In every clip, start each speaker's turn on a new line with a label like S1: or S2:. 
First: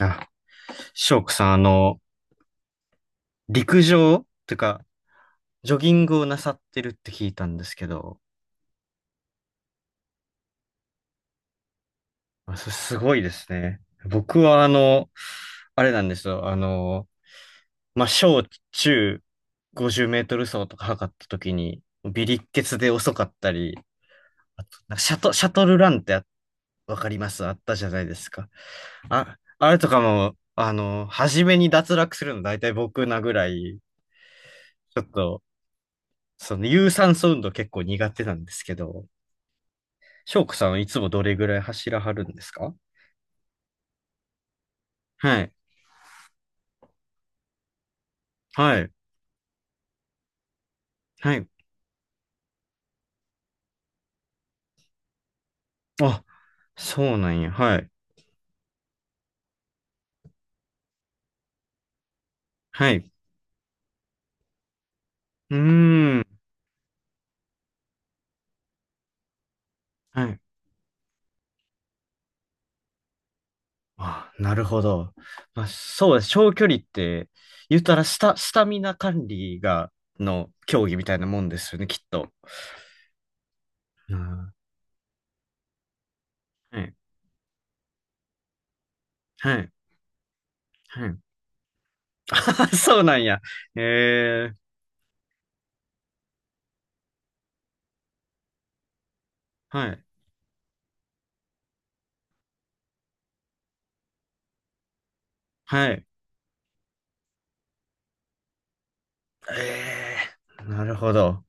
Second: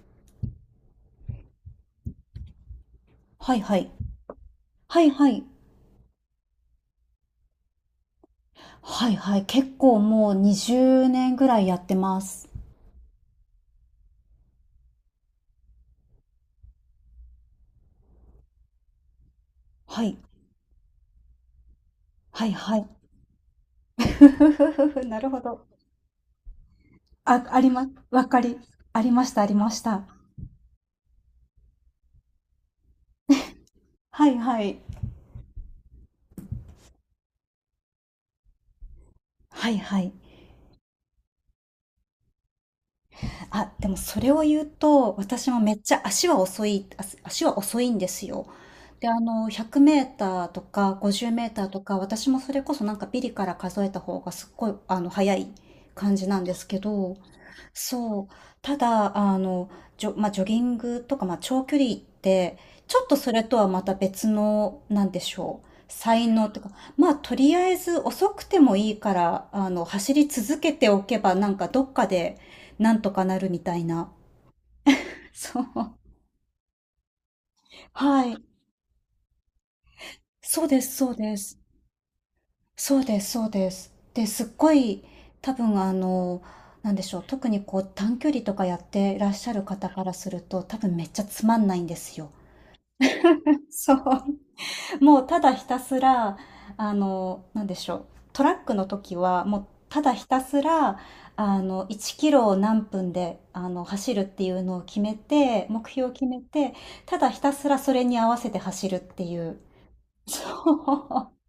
S1: あ、翔子さん、
S2: はいは
S1: 陸
S2: い。
S1: 上というか、
S2: はいはい。
S1: ジョギングをなさってるって聞いたんですけど、
S2: はいはい。結構もう20年ぐらいやってます。
S1: あ、それすごいですね。僕は、あれなんですよ。まあ、小中50
S2: は
S1: メ
S2: い。
S1: ートル走とか測った時に、微力
S2: はい
S1: 血
S2: はい。
S1: で遅かったり、
S2: ふふふ
S1: あと
S2: ふ
S1: なんか
S2: ふ
S1: シ
S2: な
S1: ャ
S2: る
S1: ト、
S2: ほ
S1: シャト
S2: ど。
S1: ルランってあわかります
S2: あ、
S1: あっ
S2: あり
S1: たじ
S2: ま
S1: ゃ
S2: す。
S1: ないで
S2: わ
S1: す
S2: か
S1: か。
S2: り、ありまし
S1: あ、
S2: た、あり
S1: あ
S2: ま
S1: れ
S2: し
S1: とか
S2: た。
S1: も、初めに脱落するの大体僕なぐらい、
S2: はいはい。
S1: ちょっと、その有酸素運動結構苦手なんですけど、
S2: はいはい。
S1: 翔子さんはいつもどれぐらい走らはるんですか？
S2: あ、でもそれを言うと、
S1: は
S2: 私
S1: い。
S2: もめっちゃ足は遅い、足は遅いんですよ。
S1: はい。
S2: で、100メーターとか
S1: は
S2: 50メ
S1: い。
S2: ーターとか、私もそれこそなんかビリから数えた方がすっごい、早い感
S1: あ、
S2: じなんですけ
S1: そ
S2: ど、
S1: うなんや。はい。
S2: そう。ただ、まあ、ジョギングとか、まあ、長距離って、
S1: は
S2: ち
S1: い。
S2: ょっ
S1: う
S2: とそれとはまた別の、なんでし
S1: ー
S2: ょう。
S1: ん。
S2: 才能とか、まあ、とりあえず遅くてもいいから、走
S1: は
S2: り
S1: い。
S2: 続けておけば、なんかどっかで、なんとかなるみたいな。
S1: あ、なるほど。
S2: そ
S1: まあ、
S2: う。
S1: そうです。長距離って、言ったらス
S2: は
S1: タ、
S2: い。
S1: スタミナ管理が、の
S2: そうで
S1: 競技
S2: す、
S1: み
S2: そ
S1: た
S2: う
S1: いな
S2: で
S1: もんで
S2: す。
S1: すよね、きっと。
S2: そうです、そうです。
S1: あ
S2: で、すっごい、多分、
S1: は
S2: な
S1: い。
S2: んでしょう。特にこう、短距離とかやってらっし
S1: は
S2: ゃる
S1: い。
S2: 方からすると、多分め
S1: は
S2: っ
S1: い。
S2: ちゃつまんないんですよ。
S1: あ、そうなんや。
S2: そう。
S1: えー。
S2: もうただひたすら、なんでしょう。トラックの時は、もう
S1: は
S2: た
S1: い。
S2: だひたすら、1キロを何分で、走るっていうのを決めて、目
S1: はい。
S2: 標を決めて、ただひたすらそれに合わせて走るっていう。
S1: え
S2: そ
S1: えなるほど。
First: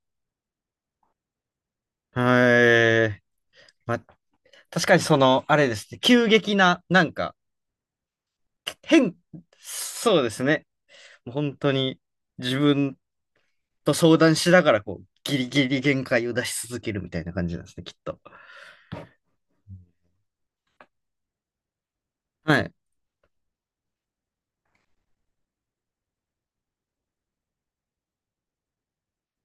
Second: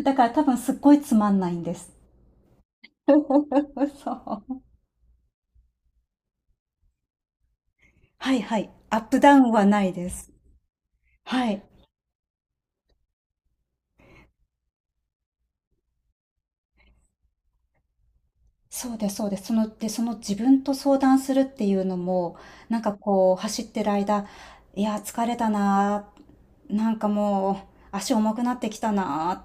S2: う。だから多分すっごいつまんないんです。
S1: はい。まあ、
S2: そう。
S1: 確かにその、あれですね。急激な、なんか、
S2: はいはい。アッ
S1: 変、
S2: プダウンはないで
S1: そうで
S2: す。
S1: すね。
S2: は
S1: 本
S2: い。
S1: 当に自分と相談しながら、こう、ギリギリ限界を出し続けるみたいな感じなんですね、きっと。
S2: そうです、そうです。その、で、その自分と相談するっていうのも、
S1: はい。
S2: なんかこう、走ってる間、いや、疲れたなあ、なんかもう、足重くなってきたなあ、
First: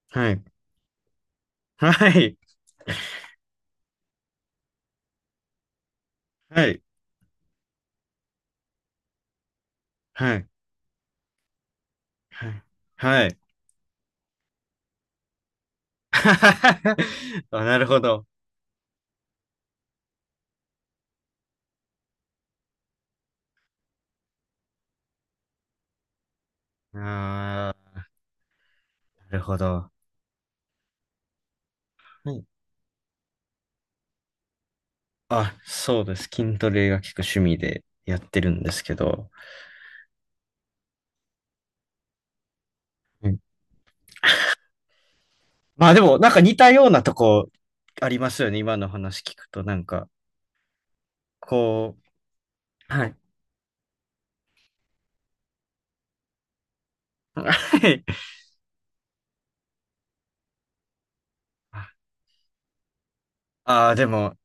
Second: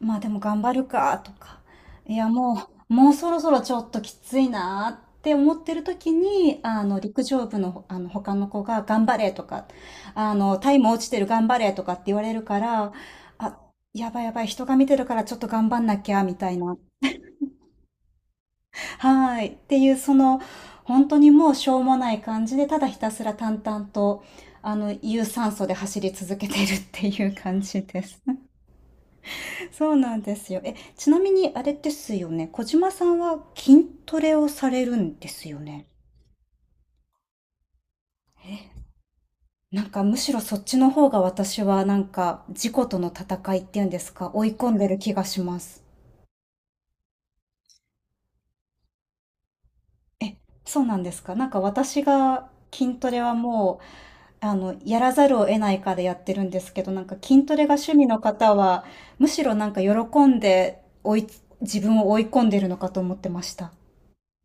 S2: まあで
S1: は
S2: も
S1: い。
S2: 頑張るか、とか、
S1: は
S2: いや、
S1: い。
S2: ももうそろそろちょっときついなあって思ってる時に、
S1: はい。
S2: 陸上部の、他の子が、頑張れとか、
S1: はい。
S2: タイム落ちてる頑張れとかって言われる
S1: は
S2: か
S1: い。
S2: ら、
S1: はい。
S2: あ、やばいやばい、人が見てるからちょっと頑張んなきゃ、みたいな。
S1: あ、なるほど。
S2: はい。っていう、その、本当にもうしょうもない感じで、ただひたすら淡々と、有酸素で走り続けているっていう感
S1: あ
S2: じで
S1: あ、
S2: す。
S1: なるほど。
S2: そうなんですよ。え、ちなみにあれですよ
S1: はい。
S2: ね、小島さんは筋トレをされるんです
S1: あ、
S2: よね？
S1: そうです。筋トレが結く趣味でやってるんですけど。
S2: なんかむしろそっちの方が私はなんか、自己との
S1: うん、
S2: 戦いっていうんですか、追い込んでる気がします。
S1: まあでも、なんか似たようなとこありますよね。今の話聞くと、なんか、
S2: え、そうなんですか？なんか
S1: こ
S2: 私が
S1: う、
S2: 筋
S1: は
S2: ト
S1: い。
S2: レはもうやらざるを得ないかでやってるんですけど、なんか筋
S1: は
S2: トレが趣
S1: い。
S2: 味の方は、むしろなんか喜んで追い、自分を追い込んでるのかと思ってました。
S1: ああ、でも、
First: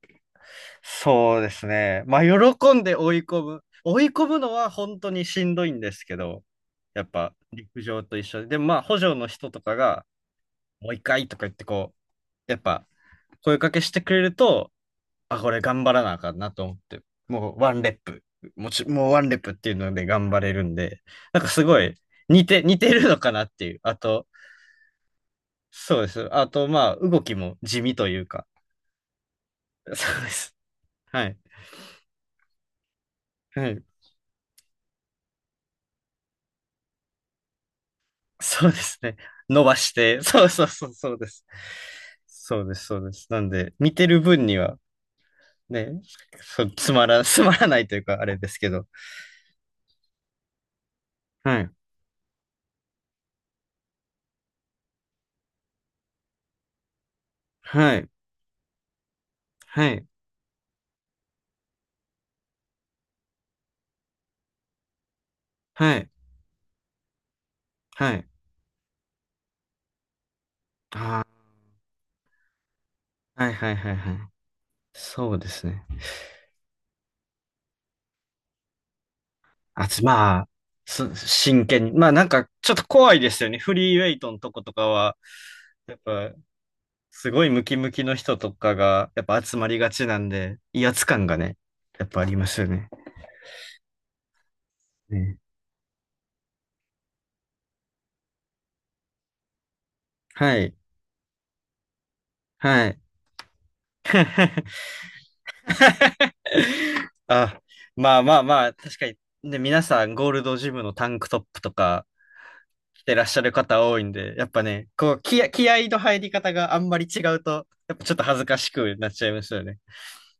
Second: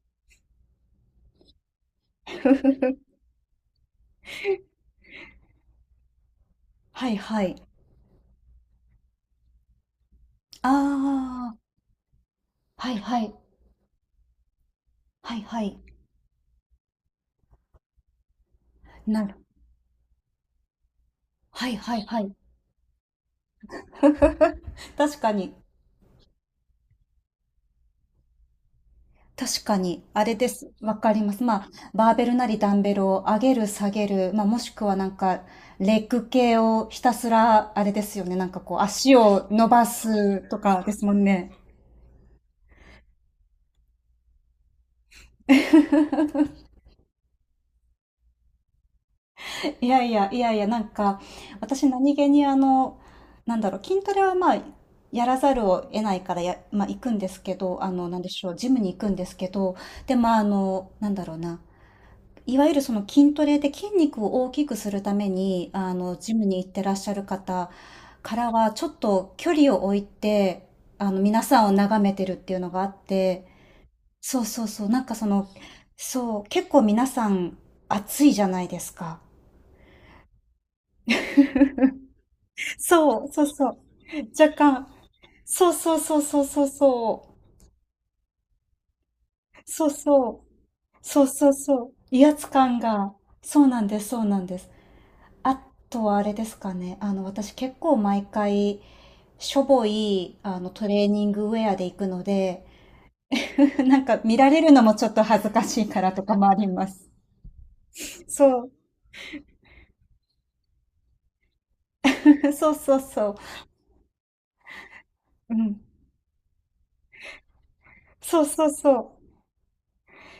S1: そうですね。まあ、喜んで追い込む。追い込むのは本当にしんどいんですけど、や
S2: は
S1: っ
S2: い
S1: ぱ
S2: はい。
S1: 陸上と一緒で、でもまあ、補助の人とかが、
S2: あ
S1: もう一回とか言っ
S2: あ、
S1: てこう、やっぱ
S2: はいはい。
S1: 声かけしてくれると、
S2: は
S1: あ、
S2: い
S1: これ
S2: はい。
S1: 頑張らなあかんなと思って、もうワンレップ、もうワ
S2: な
S1: ン
S2: る。
S1: レップっていうので頑張れるんで、なんかす
S2: はい
S1: ごい
S2: はいはい。
S1: 似てるのかなっていう。あと、
S2: 確かに。
S1: そうです。あと、まあ、動きも地味というか、
S2: 確か に。
S1: そう
S2: あ
S1: で
S2: れで
S1: す。
S2: す。わかり
S1: は
S2: ま
S1: い。
S2: す。まあ、バーベルなりダンベルを上げ
S1: は
S2: る
S1: い。
S2: 下げる。まあ、もしくはなんか、レッグ系をひたすら、あれですよね。なんか
S1: そうで
S2: こう、
S1: すね。
S2: 足を
S1: 伸
S2: 伸
S1: ば
S2: ば
S1: して、
S2: す
S1: そう
S2: と
S1: そう
S2: か
S1: そ
S2: で
S1: う、
S2: す
S1: そ
S2: も
S1: う
S2: ん
S1: です。
S2: ね。
S1: そうです、そうです。なんで、見てる分には、ね、そう、つまら、つまらないというか、あれですけど。
S2: いやいや、いやいや、なんか、
S1: はい、
S2: 私何気にあの、なんだろう、筋トレはまあ、やらざるを得ないからや、まあ、行くんですけど、
S1: はい、
S2: なんでしょう、ジムに行くんですけど、
S1: はい、
S2: で、まあ、なんだろうな、いわゆるその筋トレで筋肉を大きくするために、
S1: はい、
S2: ジムに行ってらっしゃる方
S1: はい。
S2: からは、ちょっと距離を置いて、
S1: あ
S2: 皆さんを眺めてるっていうのがあっ
S1: あ、
S2: て、
S1: はい、はい、はい、はい。
S2: そうそうそう、なんかそ
S1: そうで
S2: の、
S1: すね。
S2: そう、結構皆さん、暑いじゃないですか。
S1: あ、つまあ、す真剣に。まあ、なんか、ちょっと怖い
S2: そう、
S1: です
S2: そう
S1: よね。
S2: そ
S1: フ
S2: う。
S1: リーウェイトのと
S2: 若
S1: ことか
S2: 干、
S1: は、
S2: そう
S1: や
S2: そ
S1: っ
S2: うそう
S1: ぱ、
S2: そうそうそ
S1: すごい
S2: う、
S1: ムキムキの人とかが、やっぱ集まり
S2: そ
S1: が
S2: う
S1: ちなん
S2: そう、
S1: で、威圧
S2: そ
S1: 感
S2: う
S1: が
S2: そう
S1: ね、
S2: そう、
S1: やっぱあ
S2: 威
S1: りま
S2: 圧
S1: すよ
S2: 感
S1: ね。
S2: が、そうなんです、そうなんです。
S1: ね
S2: あとはあれですかね、私結構毎回、しょぼい、
S1: はい。
S2: トレーニングウェアで行くので、
S1: はい。
S2: なんか見られるのもちょっと恥ずかしいからとかもあります。
S1: あ、まあまあ
S2: そ
S1: ま
S2: う、
S1: あ、確かに、ね、皆さんゴールドジムのタンクトップとか
S2: そうそう
S1: 着てらっ
S2: そう、
S1: しゃる方多いんで、やっぱね、こう、気合、
S2: う
S1: 気
S2: ん、
S1: 合の入り方があんまり違うと、やっぱちょっと恥
S2: そう
S1: ずか
S2: そ
S1: し
S2: う
S1: く
S2: そ
S1: なっち
S2: う。
S1: ゃいますよね。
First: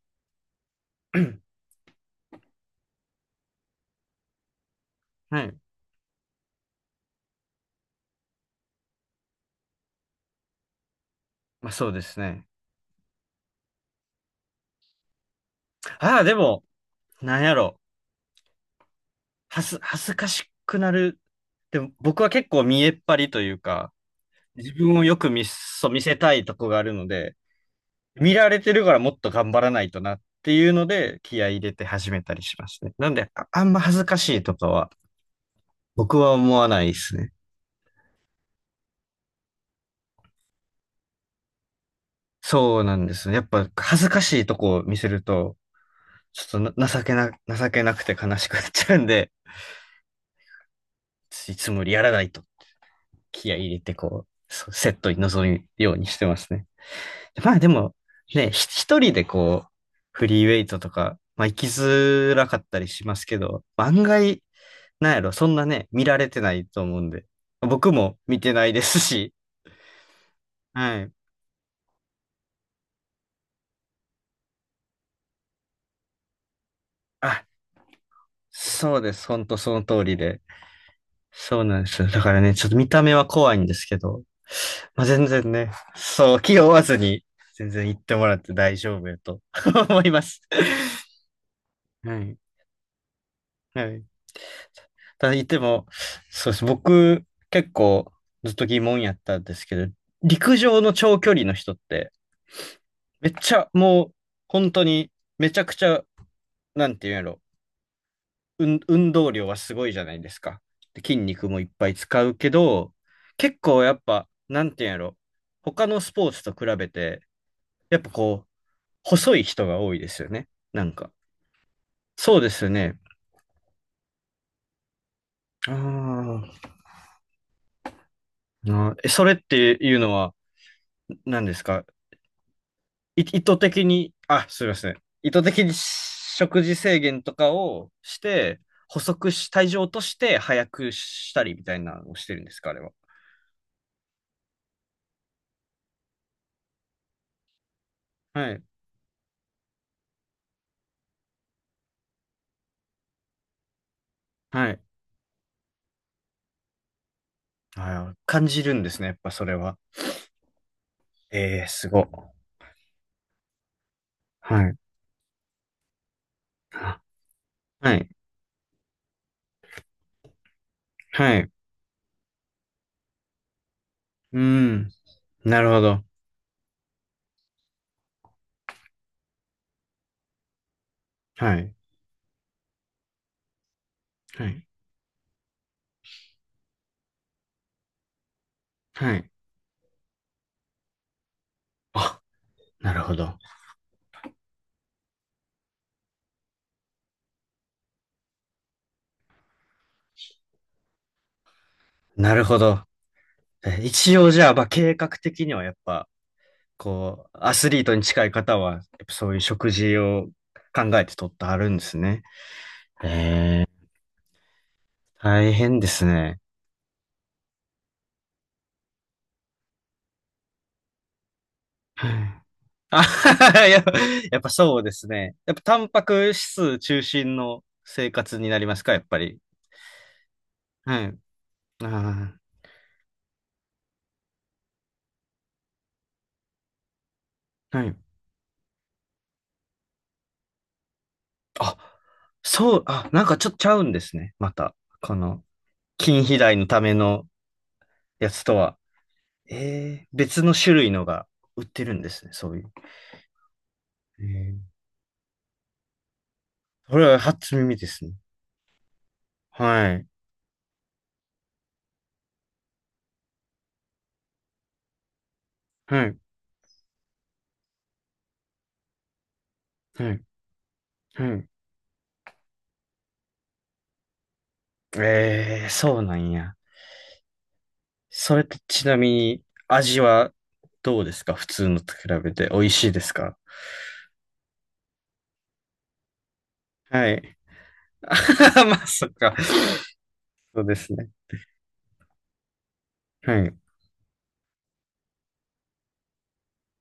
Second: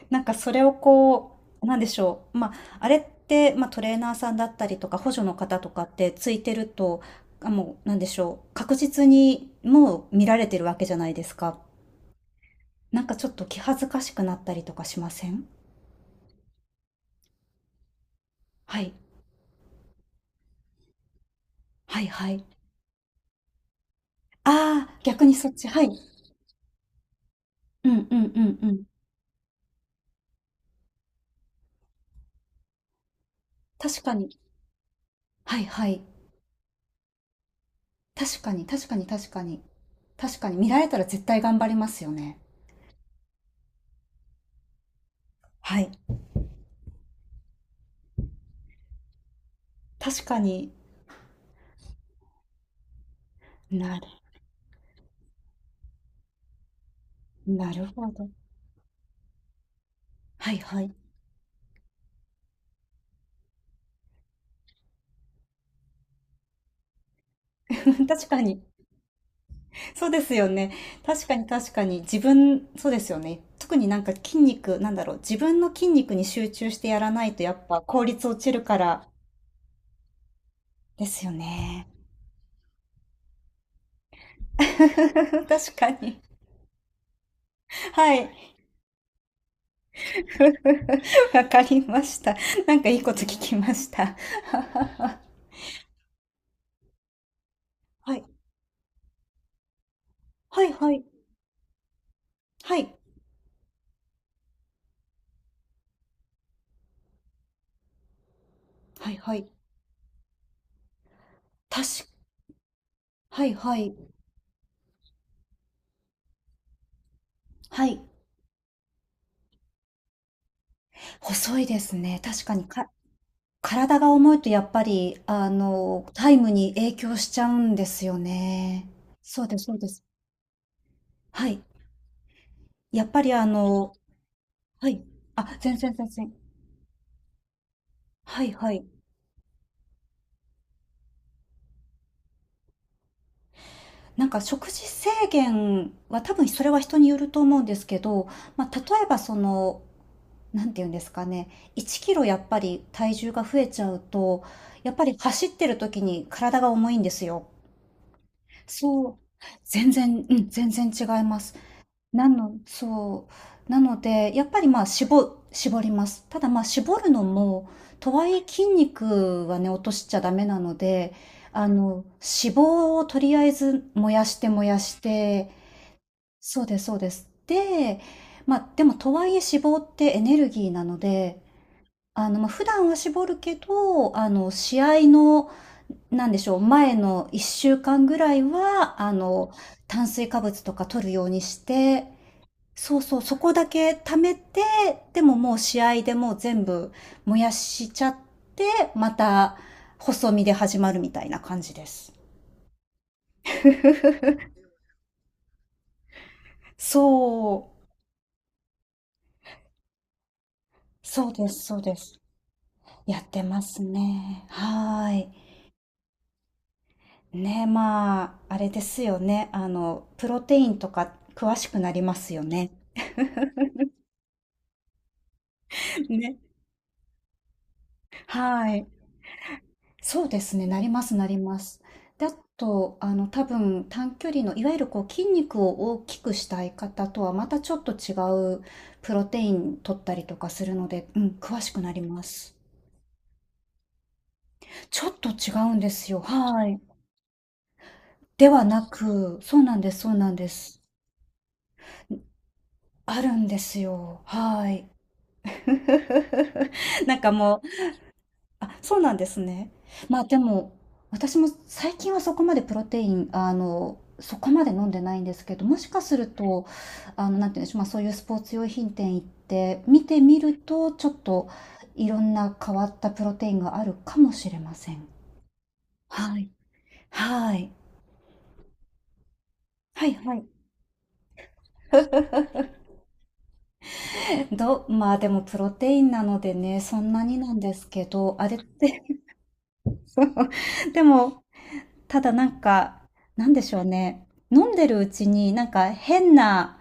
S2: なんかそれをこう、なんでしょう。まあ、あれって、まあ、トレーナーさんだったりとか、補助の
S1: はい。
S2: 方とかってついてると、あ、もう、なんでしょう。確実にもう見られてるわけじゃないですか。
S1: まあそうですね。
S2: なんかちょっと気恥ずかしくなったりとかしません
S1: ああ、でも、なんやろ。
S2: はい。
S1: 恥ずかしくなる。でも
S2: はい
S1: 僕は
S2: はい。
S1: 結構見栄っ張りというか、
S2: あ
S1: 自分
S2: あ、
S1: をよ
S2: 逆
S1: く
S2: に
S1: 見、
S2: そっち。は
S1: そ
S2: い。
S1: う見せたいとこがあるので、
S2: うんうん
S1: 見
S2: う
S1: ら
S2: ん
S1: れ
S2: う
S1: てる
S2: ん。
S1: からもっと頑張らないとなっていうので、気合い入れて始めたりしますね。なんで、あ、あんま恥
S2: 確
S1: ず
S2: か
S1: かし
S2: に。
S1: いとかは、
S2: はいはい。
S1: 僕は思わないですね。
S2: 確かに確かに確かに。確かに見られたら絶対頑張りますよね。
S1: そうなんですね。やっぱ恥ずかしいとこを見せると、
S2: はい。
S1: ちょっとな情けな、情けなくて悲しくなっちゃうんで、
S2: 確かに。
S1: いつもよりやらないと気合い入れて
S2: なる、
S1: こう、そうセットに臨むようにしてますね。まあで
S2: なる
S1: も、
S2: ほど。
S1: ね、一人でこう、フリーウ
S2: は
S1: ェ
S2: い
S1: イト
S2: は
S1: と
S2: い。
S1: か、まあ行きづらかったりしますけど、案外、なんやろ、そんなね、見られてないと思うんで。僕 も
S2: 確
S1: 見
S2: か
S1: て
S2: に。
S1: ないですし。
S2: そうですよね。
S1: はい。
S2: 確かに確かに。自分、そうですよね。特になんか筋肉、なんだろう。自分の筋肉に集中してやらない
S1: あ、
S2: とやっぱ効率落ちるか
S1: そう
S2: ら。
S1: です。ほんとその通りで。
S2: ですよ
S1: そうなん
S2: ね。
S1: ですよ。だからね、ちょっと見た目は怖いんですけど、まあ、全然ね、
S2: 確かに。
S1: そう、気負わずに、全然行って
S2: は
S1: も
S2: い。
S1: らって大丈夫やと 思います。
S2: わかりまし
S1: は
S2: た。
S1: い。
S2: なんかいいこと聞きま
S1: は
S2: し
S1: い。
S2: た。
S1: ただ言っても、そうです。僕、結構
S2: はい。
S1: ずっと疑問やったんですけど、陸
S2: はい、
S1: 上
S2: は
S1: の
S2: い。
S1: 長距離の人って、
S2: はい。
S1: めっちゃもう、本当に、めちゃくちゃ、なんていうんやろ、運
S2: はい、
S1: 動
S2: は
S1: 量
S2: い。
S1: はすごいじゃないですか。で筋肉もいっぱい
S2: 確か、
S1: 使うけど、
S2: はい、
S1: 結
S2: は
S1: 構や
S2: い。
S1: っぱ、なんていうんやろ、他のスポーツと比べて、
S2: は
S1: やっ
S2: い。
S1: ぱこう、細い人が多いですよね。なんか。
S2: 細いですね。
S1: そう
S2: 確
S1: で
S2: か
S1: す
S2: に
S1: よ
S2: か
S1: ね。
S2: 体が重いとやっぱり、
S1: あ
S2: タイム
S1: ー
S2: に影響しちゃうんですよね。
S1: あー、え、それっ
S2: そうです、
S1: て
S2: そうで
S1: いう
S2: す。
S1: のは何
S2: は
S1: で
S2: い。
S1: すか？
S2: やっぱり
S1: 意図的に、あ、すいませ
S2: は
S1: ん。
S2: い。
S1: 意図
S2: あ、
S1: 的に
S2: 全然全然。
S1: 食事制限とかをし
S2: はい
S1: て、
S2: はい。
S1: 細くし、体重を落として早くしたりみたいなのをしてるんですか、あれは。
S2: なんか食事制限は多分それは人によると思うんですけど、
S1: はい。
S2: まあ、例えばその、なんていうんですかね、1キロやっぱり体重が増えちゃうと、
S1: はい。
S2: やっぱり走ってる時に体が重いんですよ。
S1: はい。感じるんですね、
S2: そ
S1: やっ
S2: う。
S1: ぱそれは。
S2: 全然、うん、全然違います。
S1: ええ、すごっ。
S2: なのそなので、やっぱり、
S1: はい。
S2: まあ、絞ります。ただ、まあ、絞
S1: あ
S2: るのも、
S1: はい。
S2: とはいえ筋肉はね、落としちゃダメなので、
S1: はい。
S2: 脂肪をとりあえず燃やし
S1: う
S2: て燃や
S1: ん。
S2: して、
S1: なるほど。
S2: そうですそうです。で、まあ、でもとはいえ脂肪ってエネルギーなので、
S1: はい。
S2: まあ、普段は絞るけど、
S1: はい。
S2: 試合の、なんでしょう、前の1週間ぐらいは、
S1: はい。
S2: 炭水化物とか取るようにして、
S1: あ、な
S2: そ
S1: る
S2: う
S1: ほ
S2: そう、そ
S1: ど。
S2: こだけ貯めて、でももう試合でもう全部燃やしちゃって、また細身で始まるみたいな感じです。
S1: なるほど。え一応じゃあ、まあ、計画的にはやっぱ、こう、ア
S2: そ
S1: ス
S2: う、
S1: リートに近い方は、やっぱそういう食事を考えて
S2: そ
S1: 取
S2: う
S1: って
S2: で
S1: あ
S2: す、
S1: るん
S2: そう
S1: で
S2: で
S1: す
S2: す。
S1: ね。
S2: やってますね。はーい。
S1: 大変ですね。
S2: ね、まあ、あれですよね。プロテインとか詳しくなり
S1: は
S2: ます
S1: い。
S2: よね。
S1: あはは、やっぱ、やっぱそうですね。やっぱタンパ ク
S2: ね。
S1: 質中心の生活になりま
S2: は
S1: す
S2: い。
S1: か、やっぱり。
S2: そうですね、なり
S1: は
S2: ます
S1: い。
S2: なります。で、あ
S1: あ
S2: と、多分短距離のいわゆるこう筋肉を大きくしたい方とはまたちょ
S1: あ、は
S2: っと
S1: い。
S2: 違うプロテイン取ったりとかするので、うん、詳し
S1: あ、
S2: くなります。
S1: そう、あ、なんかちょっとちゃうんですね。また、
S2: ちょ
S1: こ
S2: っと
S1: の、
S2: 違うんです
S1: 筋
S2: よ。
S1: 肥大の
S2: はい。
S1: ためのやつ
S2: で
S1: と
S2: は
S1: は。
S2: なく、そうなんです、
S1: えー
S2: そうなん
S1: 別
S2: で
S1: の種
S2: す。
S1: 類のが売ってるんですね、そういう。
S2: あるんですよ。
S1: えー
S2: はい。
S1: これ
S2: な
S1: は
S2: んか
S1: 初
S2: も
S1: 耳
S2: う
S1: ですね。
S2: あ、そうなんですね。
S1: はい、
S2: まあでも、私も最近はそこまでプロテイン、そこまで飲んでないんですけど、もしか
S1: は
S2: す
S1: い、
S2: ると、なんていうんでしょう、まあそういうスポーツ用品店行って見
S1: はい、
S2: てみると、ちょっ
S1: はい。
S2: といろんな変わったプロテインがあるかもしれません。
S1: えーそうなん
S2: はい。
S1: や。
S2: はい。
S1: それとちなみに、味
S2: はい
S1: は
S2: はい。
S1: どうですか？普通のと比べて美味しいですか？
S2: まあでもプロテインなのでね、そ
S1: は
S2: んな
S1: い。
S2: にな んですけど、あれっ
S1: まあ、
S2: て、
S1: そっか。
S2: そう
S1: そうです
S2: で
S1: ね。
S2: もただなんか、
S1: は
S2: なん
S1: い、
S2: でしょうね。飲んでるうちになんか変な、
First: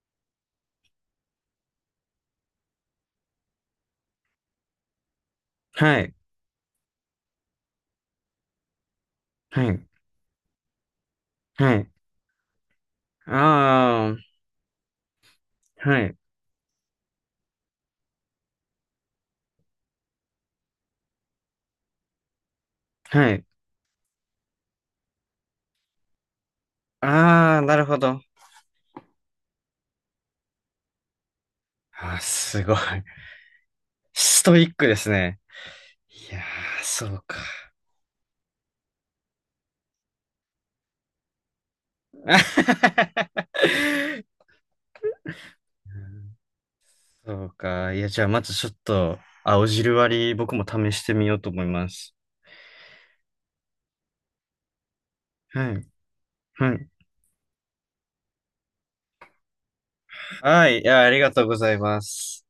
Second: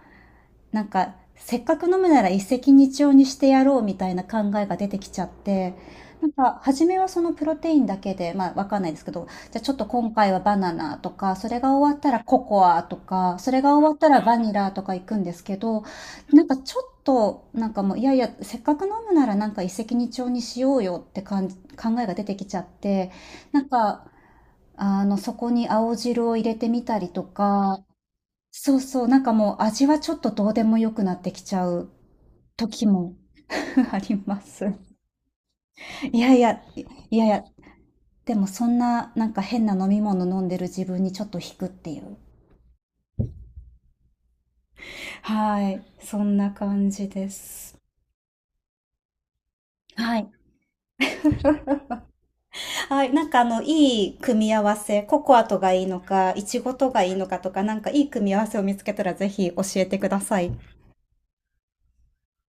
S2: なんかせっかく飲むなら一石二鳥にしてやろうみたいな考えが出てきちゃって、
S1: はい、
S2: なんか初めはそのプロテインだけで、まあわかんないですけど、じゃあ
S1: は
S2: ちょっと
S1: い、
S2: 今回はバナナとか、それが
S1: はい。
S2: 終わったらココアとか、それが終わった
S1: ああ、
S2: らバニラとか行くんですけど、
S1: はい。
S2: なんかちょっと、なんかもう、いやいや、せっかく飲むならなんか一石二鳥にしようよって感じ、考えが出てきちゃって、
S1: はい。
S2: なんかあの、そこに青汁を入れてみたりと
S1: ああ、な
S2: か、
S1: るほど。
S2: そうそう、なんかもう味はちょっとどうでもよくなってきちゃう
S1: あー、すごい。
S2: 時も ありま
S1: ストイ
S2: す。
S1: ックですね。
S2: いや
S1: いや
S2: い
S1: ー、
S2: や、
S1: そ
S2: い
S1: う
S2: やい
S1: か。
S2: や、でもそんななんか変な飲み物飲んでる自分にちょっと引くっていう。はい、そんな感じで
S1: そう
S2: す。
S1: か。いや、じゃあ、まずちょっと、青汁
S2: は
S1: 割
S2: い。
S1: り、僕も試してみようと思います。
S2: はい、なんかあの、いい組み合わせ、ココアと
S1: は
S2: が
S1: い。
S2: いいのか、イチゴ
S1: はい。
S2: とがいいのかとか、なんかいい組み合わせを見つけたらぜひ教えてください。
S1: はい。いや、ありがとうございます。